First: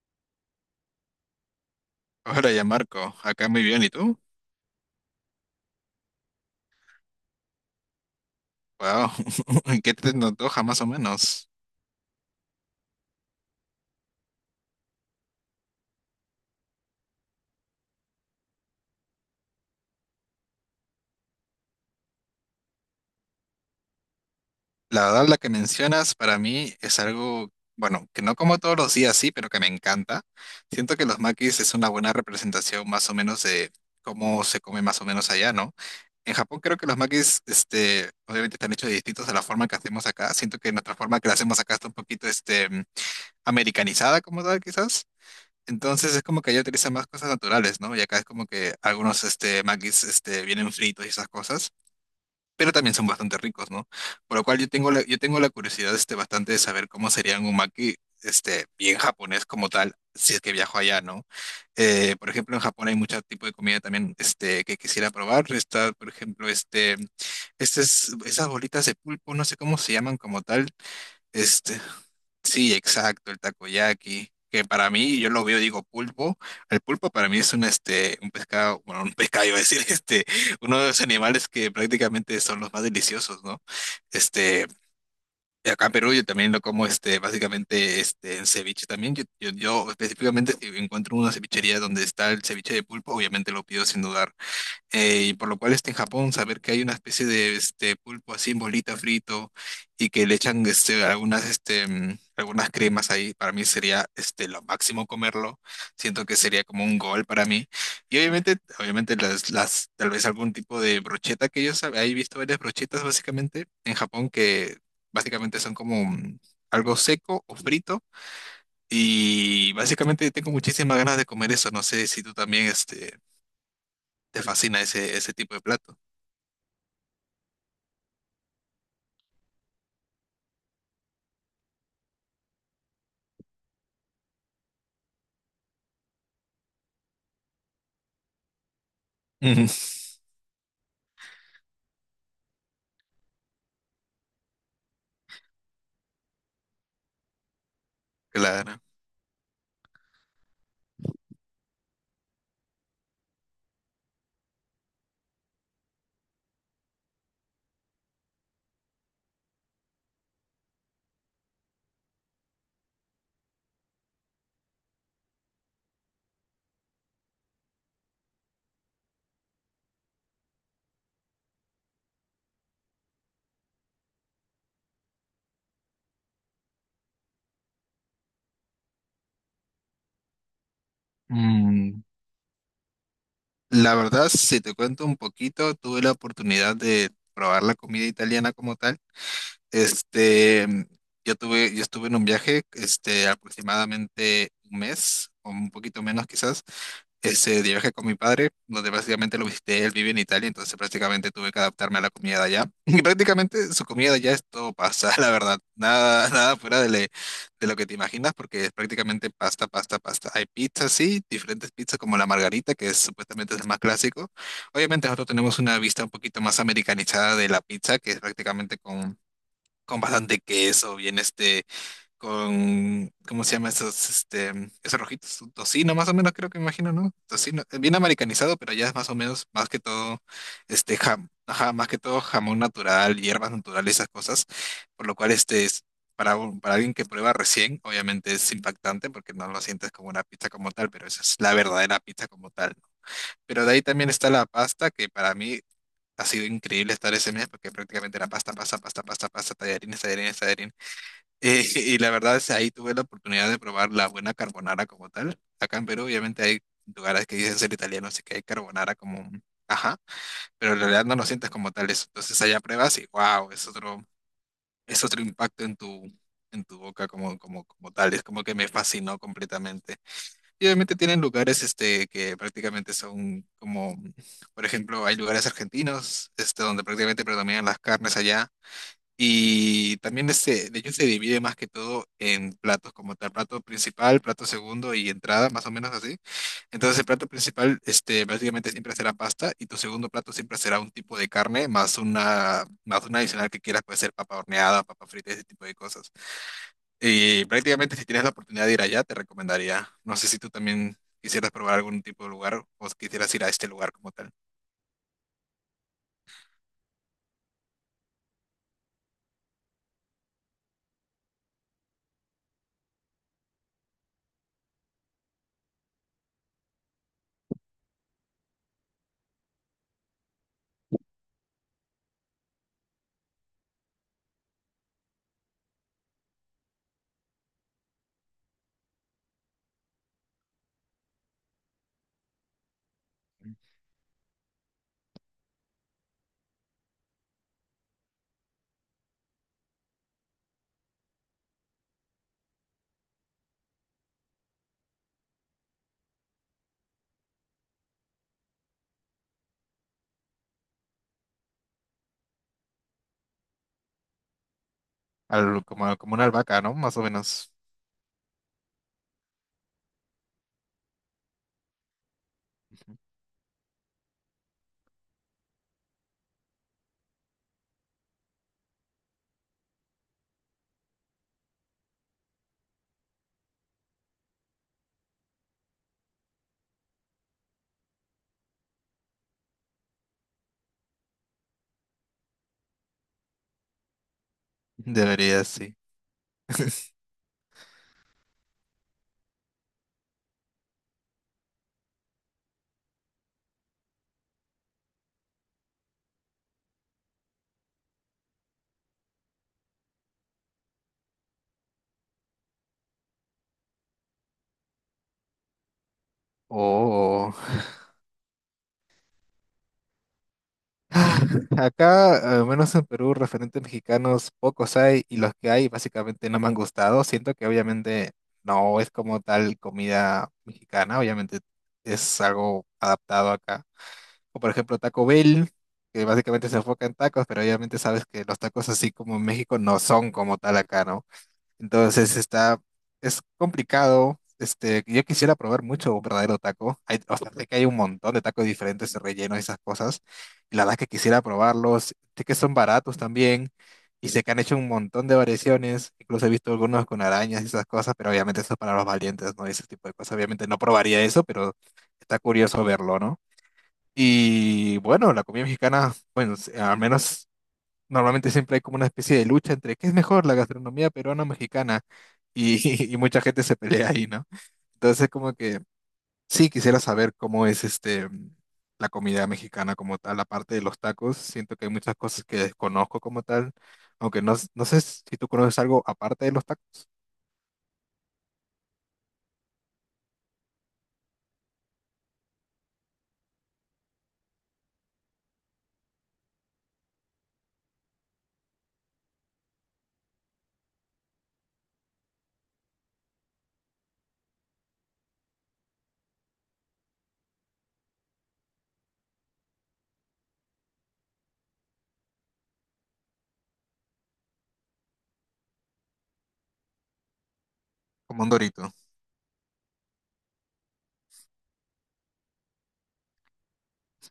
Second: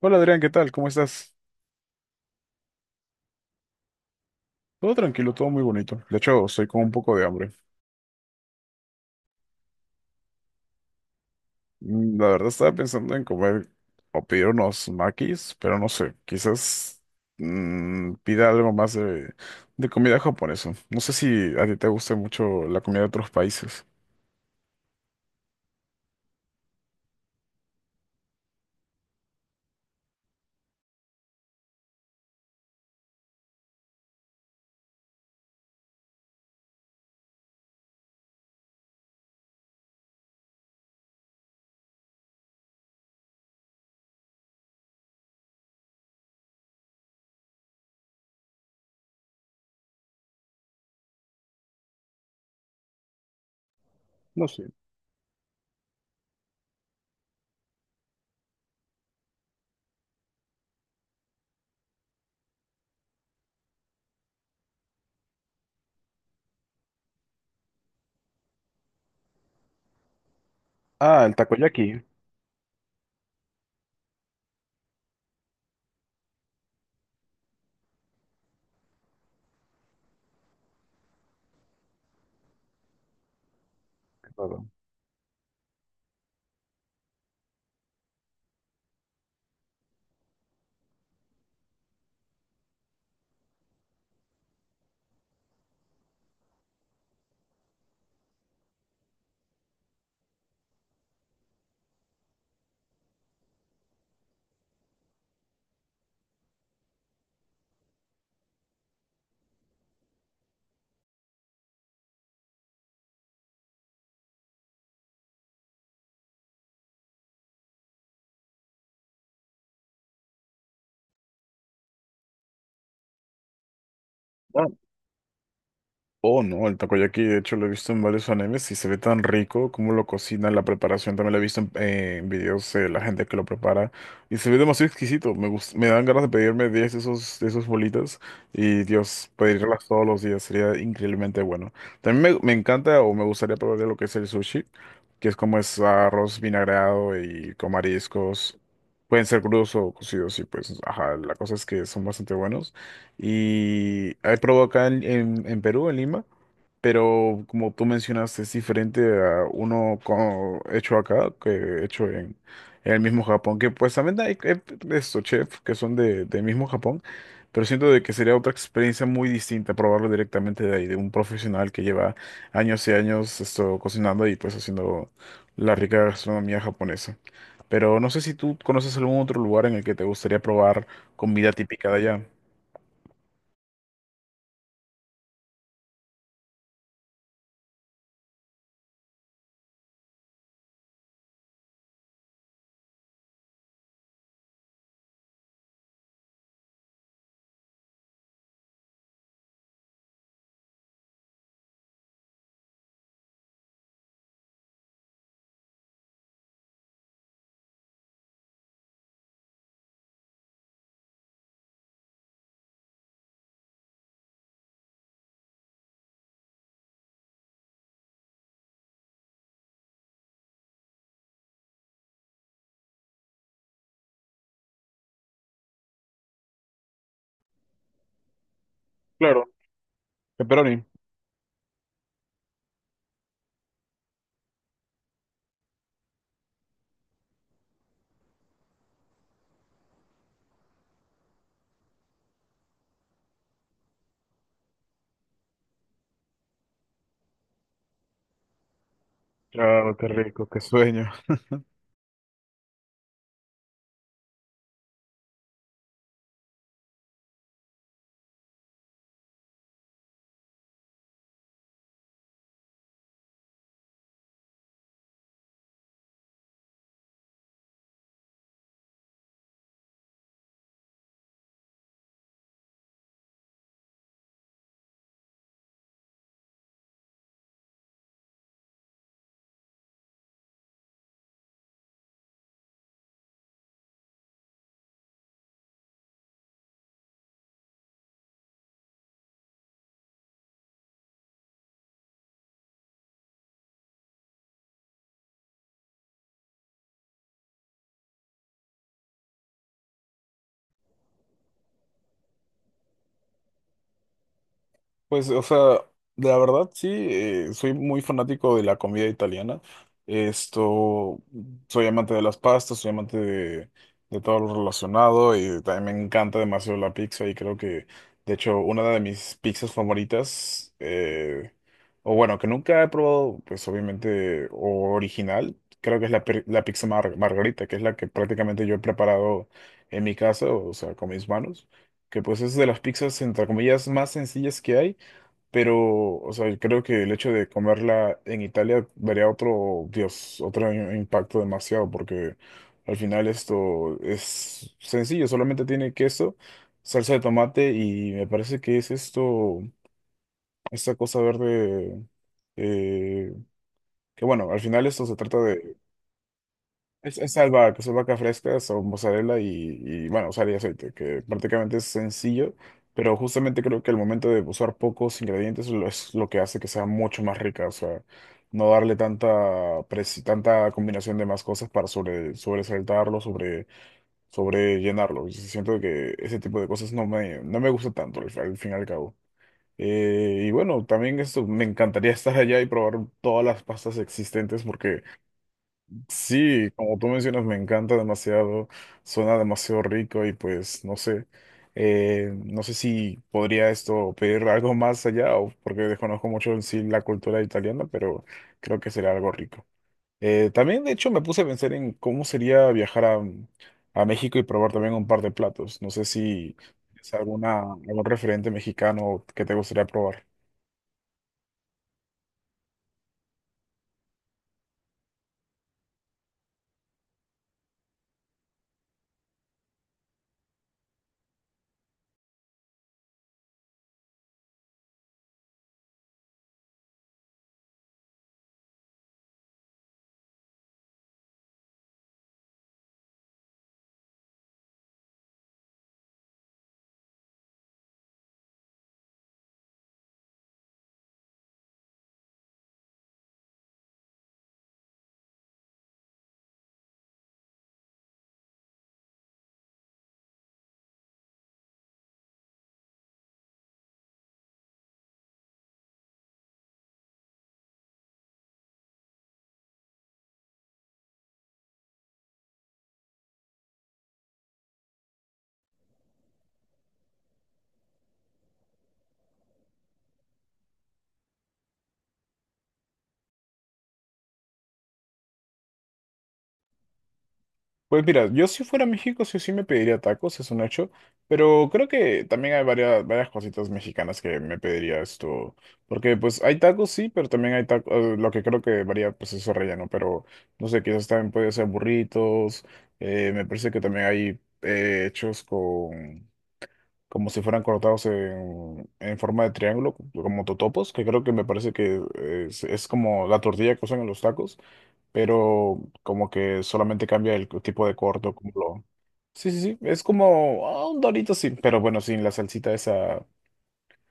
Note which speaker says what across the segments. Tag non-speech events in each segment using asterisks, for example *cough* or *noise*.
Speaker 1: Hola Adrián, ¿qué tal? ¿Cómo estás?
Speaker 2: Hola, ya Marco, acá muy bien, ¿y tú?
Speaker 1: Todo tranquilo, todo muy bonito. De hecho, estoy con un poco de hambre.
Speaker 2: Wow, *laughs* ¿en qué te antoja más o menos?
Speaker 1: La verdad estaba pensando en comer o pedir unos makis, pero no sé, quizás pida algo más de comida japonesa. No sé si a ti te gusta mucho la comida de otros países.
Speaker 2: La verdad, la que mencionas para mí es algo, bueno, que no como todos los días, sí, pero que me encanta. Siento que los makis es una buena representación más o menos de cómo se come más o menos allá, ¿no? En Japón creo que los makis, obviamente están hechos distintos a la forma que hacemos acá. Siento que nuestra forma que la hacemos acá está un poquito, americanizada como tal, quizás. Entonces es como que allá utilizan más cosas naturales, ¿no? Y acá es como que algunos maquis vienen fritos y esas cosas, pero también son bastante ricos, ¿no? Por lo
Speaker 1: No
Speaker 2: cual
Speaker 1: sé.
Speaker 2: yo tengo la curiosidad bastante de saber cómo serían un maki bien japonés como tal, si es que viajo allá, ¿no? Por ejemplo, en Japón hay mucho tipo de comida también que quisiera probar. Está, por ejemplo, estas esas bolitas de pulpo, no sé cómo se llaman como tal.
Speaker 1: Ah, el
Speaker 2: Este,
Speaker 1: takoyaki.
Speaker 2: Sí, exacto, el takoyaki, que para mí, yo lo veo, digo pulpo, el pulpo para mí es un pescado, bueno, un pescado, *laughs* iba a decir, *laughs* uno de los animales que prácticamente son los más deliciosos, ¿no?
Speaker 1: Claro.
Speaker 2: Este, acá en Perú yo también lo como, básicamente, en ceviche también, yo específicamente, si encuentro una cevichería donde está el ceviche de pulpo, obviamente lo pido sin dudar. Y por lo cual en Japón, saber que hay una especie de este pulpo así en bolita frito y que le echan algunas cremas ahí, para mí sería lo máximo comerlo. Siento que sería como un gol para mí. Y obviamente las tal vez algún tipo de brocheta que yo sabía, he visto varias brochetas básicamente en Japón que básicamente son como algo seco o frito, y básicamente tengo muchísimas ganas de comer eso. No sé si tú también te fascina ese tipo de plato.
Speaker 1: Oh, no, el takoyaki, de hecho, lo he visto en varios animes y se ve tan rico como lo cocinan, la preparación, también lo he visto en videos de la gente que lo prepara y se ve demasiado exquisito, me dan ganas de pedirme 10 de esos bolitas y Dios,
Speaker 2: Ujú.
Speaker 1: pedirlas todos los días sería increíblemente bueno. También me encanta o me gustaría probar lo que es el sushi, que es como es arroz vinagrado y con mariscos.
Speaker 2: Claro.
Speaker 1: Pueden ser crudos o cocidos y pues, ajá, la cosa es que son bastante buenos. Y he probado acá en Perú, en Lima. Pero como tú mencionaste, es diferente a uno hecho acá que hecho en el mismo Japón. Que pues también hay estos chefs que son de, del mismo Japón, pero siento de que sería otra experiencia muy distinta probarlo directamente de ahí, de un profesional que lleva años y años esto, cocinando y pues haciendo la rica gastronomía japonesa. Pero no sé si tú conoces algún otro lugar en el que te gustaría probar comida típica de
Speaker 2: Mm,
Speaker 1: allá.
Speaker 2: la verdad, si te cuento un poquito, tuve la oportunidad de probar la comida italiana como tal. Este, mm, yo estuve en un viaje, aproximadamente un mes, o un poquito menos quizás. Ese de viaje con mi padre, donde básicamente lo visité, él vive en Italia, entonces prácticamente tuve que adaptarme a la comida de allá. *laughs* Y prácticamente su comida de allá es todo pasta, *laughs* la verdad. Nada, nada fuera de lo que te imaginas, porque es prácticamente pasta, pasta, pasta. Hay pizzas, sí, diferentes pizzas como la margarita, que supuestamente es el más clásico. Obviamente nosotros tenemos una vista un poquito más americanizada de la pizza, que es prácticamente con bastante queso, bien con, ¿cómo se llama esos rojitos? Un tocino, más o menos, creo que me imagino, ¿no? Tocino, bien americanizado, pero ya es más o
Speaker 1: Claro.
Speaker 2: menos, más que todo,
Speaker 1: Pepperoni.
Speaker 2: ajá, más que todo jamón natural, hierbas naturales, esas cosas, por lo cual es, para alguien que prueba recién, obviamente es impactante porque no lo sientes como una pizza como tal, pero esa es la verdadera pizza como tal, ¿no? Pero de ahí también está la pasta, que para mí ha sido increíble estar ese mes, porque prácticamente era pasta, pasta, pasta, pasta, pasta,
Speaker 1: Claro,
Speaker 2: tallarines,
Speaker 1: qué
Speaker 2: tallarines,
Speaker 1: rico, qué
Speaker 2: tallarines.
Speaker 1: sueño.
Speaker 2: *laughs* Y la verdad es ahí tuve la oportunidad de probar la buena carbonara como tal. Acá en Perú, obviamente, hay lugares que dicen ser italianos y que hay carbonara ajá, pero en realidad no lo sientes como tal eso. Entonces allá pruebas y wow, es otro impacto en tu boca como tal. Es como que me fascinó completamente. Y obviamente tienen lugares que prácticamente son como, por ejemplo, hay lugares argentinos donde prácticamente predominan las carnes allá, y también de hecho se divide más que todo en platos, como tal, plato principal, plato segundo y entrada, más o menos así. Entonces el plato principal, básicamente siempre será pasta, y tu segundo plato siempre será un tipo de carne más una, adicional que quieras, puede ser papa horneada, papa frita, ese tipo de cosas. Y prácticamente si tienes la oportunidad de ir allá, te recomendaría. No sé si tú también quisieras probar algún tipo de lugar, o quisieras ir a este lugar como tal.
Speaker 1: Pues, o sea, la verdad sí, soy muy fanático de la comida italiana. Esto, soy amante de las pastas, soy amante de todo lo relacionado y también me encanta demasiado la pizza y creo que, de hecho, una de mis pizzas favoritas, o bueno, que nunca he probado, pues obviamente, o original, creo que es la, la pizza margarita, que es la que prácticamente yo he preparado en mi casa, o sea, con mis manos que pues es de las pizzas entre comillas más sencillas que hay pero, o sea, yo creo que el hecho de comerla en Italia daría otro, Dios, otro impacto demasiado, porque al final esto es sencillo, solamente tiene queso, salsa de tomate y me parece que es esto, esta cosa verde, eh, que bueno, al final esto se trata
Speaker 2: Al-
Speaker 1: de,
Speaker 2: como, como una albahaca, ¿no? Más o menos.
Speaker 1: es albahaca fresca, son mozzarella y, bueno, usar y aceite, que prácticamente es sencillo, pero justamente creo que el momento de usar pocos ingredientes es lo que hace que sea mucho más rica, o sea, no darle tanta, tanta combinación de más cosas para sobre, sobresaltarlo, sobre, sobrellenarlo. Y sí siento que ese tipo de cosas no me, no me gusta tanto, al, al fin y al cabo. Y bueno, también esto, me encantaría estar allá y probar todas las pastas existentes porque...
Speaker 2: Debería, sí.
Speaker 1: Sí, como tú mencionas, me encanta demasiado, suena demasiado rico y pues no sé, no sé si podría esto pedir algo más allá o porque desconozco mucho en sí la cultura italiana, pero creo que sería algo rico. También, de hecho, me puse a pensar en cómo sería viajar a México y probar también un par de platos. No sé si es
Speaker 2: Oh.
Speaker 1: alguna, algún referente mexicano que te gustaría probar.
Speaker 2: *laughs* Acá, al menos en Perú, referentes mexicanos pocos hay y los que hay básicamente no me han gustado. Siento que obviamente no es como tal comida mexicana, obviamente es algo adaptado acá. O por ejemplo Taco Bell, que básicamente se enfoca en tacos, pero obviamente sabes que los tacos así como en México no son como tal acá, ¿no? Entonces está, es complicado. Yo quisiera probar mucho un verdadero taco. Hay, o sea, sé que hay un montón de tacos diferentes, de relleno y esas cosas. Y la verdad que quisiera probarlos. Sé que son baratos también. Y sé que han hecho un montón de variaciones. Incluso he visto algunos con arañas y esas cosas, pero obviamente eso es para los valientes, ¿no? Ese tipo de cosas. Obviamente no probaría eso, pero está curioso verlo, ¿no? Y bueno, la comida mexicana, bueno, al menos normalmente siempre hay como una especie de lucha entre qué es mejor, la gastronomía peruana o mexicana, y, *laughs* y mucha gente se pelea ahí, ¿no? Entonces, como que sí, quisiera saber cómo es la comida mexicana como tal, aparte de los tacos. Siento que hay muchas cosas que desconozco como tal, aunque no sé si tú conoces algo aparte de los tacos,
Speaker 1: Pues mira, yo si fuera a México sí o sí me pediría tacos, es un hecho, pero creo que también hay varias, varias cositas mexicanas que me pediría esto, porque pues hay tacos sí, pero también hay tacos, lo que creo que varía pues es su relleno, pero no sé, quizás también puede ser burritos, me parece que también hay hechos con, como si fueran cortados en forma de triángulo, como totopos, que creo que me parece que es como la tortilla que usan en los tacos pero como que solamente cambia el tipo de
Speaker 2: como un
Speaker 1: corto, como
Speaker 2: Dorito.
Speaker 1: lo... Sí, sí, sí, es como ah, un Dorito, sí, pero bueno, sin la salsita esa,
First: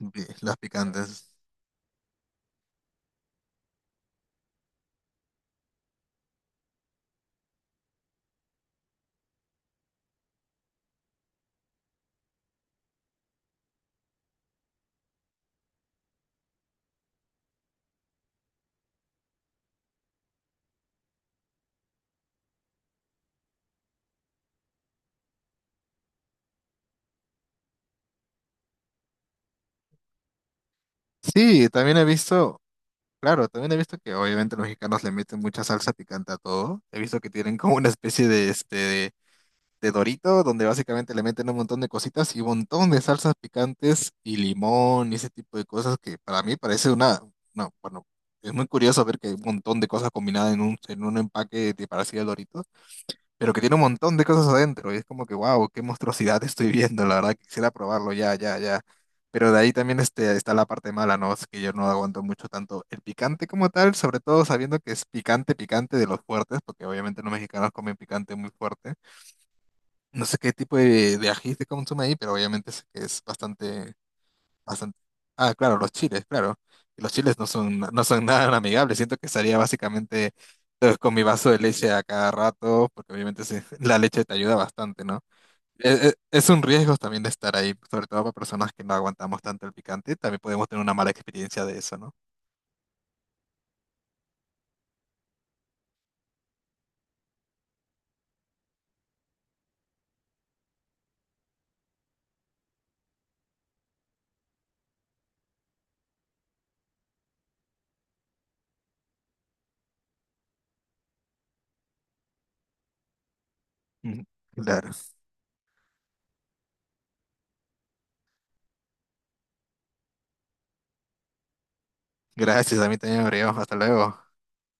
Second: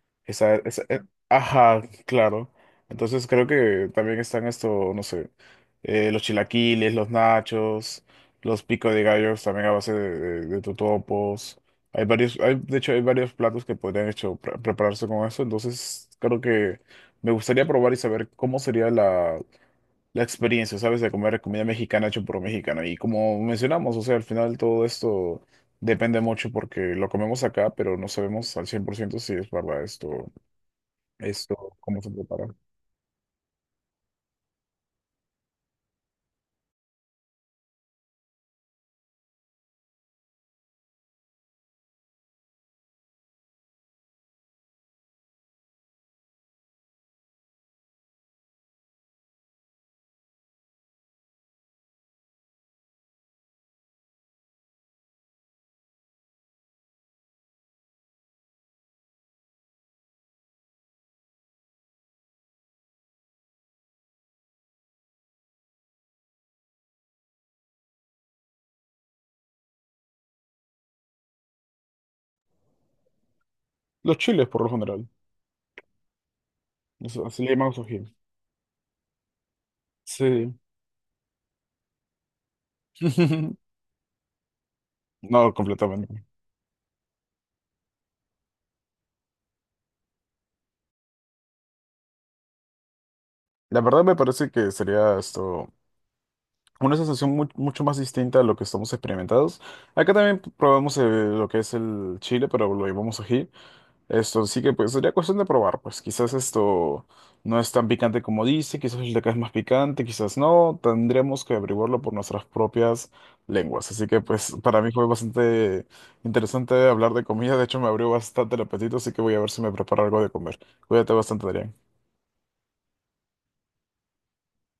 Speaker 2: *laughs*
Speaker 1: esa,
Speaker 2: Las
Speaker 1: esa,
Speaker 2: picantes.
Speaker 1: ajá, claro. Entonces creo que también están esto, no sé, los chilaquiles, los nachos, los pico de gallos también a base de totopos. Hay varios, hay, de hecho, hay varios platos que podrían hecho prepararse con eso, entonces creo que me gustaría probar y saber cómo sería la la experiencia, ¿sabes? De comer comida mexicana hecho por un mexicano. Y como mencionamos, o sea, al final todo esto depende mucho porque lo comemos acá, pero no sabemos al 100% si es verdad esto, esto,
Speaker 2: Sí, también
Speaker 1: cómo
Speaker 2: he
Speaker 1: se prepara.
Speaker 2: visto. Claro, también he visto que obviamente los mexicanos le meten mucha salsa picante a todo. He visto que tienen como una especie de Dorito, donde básicamente le meten un montón de cositas y un montón de salsas picantes y limón, y ese tipo de cosas que para mí parece una, bueno, es muy curioso ver que hay un montón de cosas combinadas en un empaque de parecido al Dorito, pero que tiene un montón de cosas adentro. Y es como que, wow, qué monstruosidad estoy viendo. La verdad, quisiera probarlo ya, ya, ya. Pero de ahí también está la parte mala, ¿no? Es que yo no aguanto mucho tanto el picante como tal, sobre todo sabiendo que es picante, picante de los fuertes, porque obviamente los mexicanos comen picante muy fuerte. No sé qué tipo de ají se consume ahí, pero obviamente sé que es bastante.
Speaker 1: Los chiles, por lo
Speaker 2: Bastante.
Speaker 1: general.
Speaker 2: Ah, claro.
Speaker 1: O
Speaker 2: Los
Speaker 1: sea,
Speaker 2: chiles
Speaker 1: así
Speaker 2: no
Speaker 1: le llamamos
Speaker 2: son, *laughs*
Speaker 1: ají.
Speaker 2: no son nada amigables. Siento que estaría básicamente
Speaker 1: Sí.
Speaker 2: con mi vaso de leche a cada rato, porque obviamente
Speaker 1: *laughs*
Speaker 2: *laughs* la leche te ayuda bastante, ¿no?
Speaker 1: No,
Speaker 2: Es, es-
Speaker 1: completamente.
Speaker 2: es un riesgo también de estar ahí, sobre todo para personas que no aguantamos tanto el picante. También podemos tener una mala experiencia de eso, ¿no?
Speaker 1: La verdad me parece que sería esto una sensación mucho más distinta a lo que estamos experimentados. Acá también probamos lo que es el chile, pero lo llevamos ají. Esto, sí que pues sería cuestión de probar, pues quizás esto no es tan picante como dice, quizás el de acá es más picante, quizás no, tendríamos que averiguarlo por nuestras propias lenguas. Así que
Speaker 2: Ujú.
Speaker 1: pues para mí
Speaker 2: Claro.
Speaker 1: fue bastante interesante hablar de comida, de hecho me abrió bastante el apetito, así que voy a ver si me preparo algo de comer. Cuídate bastante, Adrián.
Speaker 2: Gracias, a mí también me abrió. Hasta luego.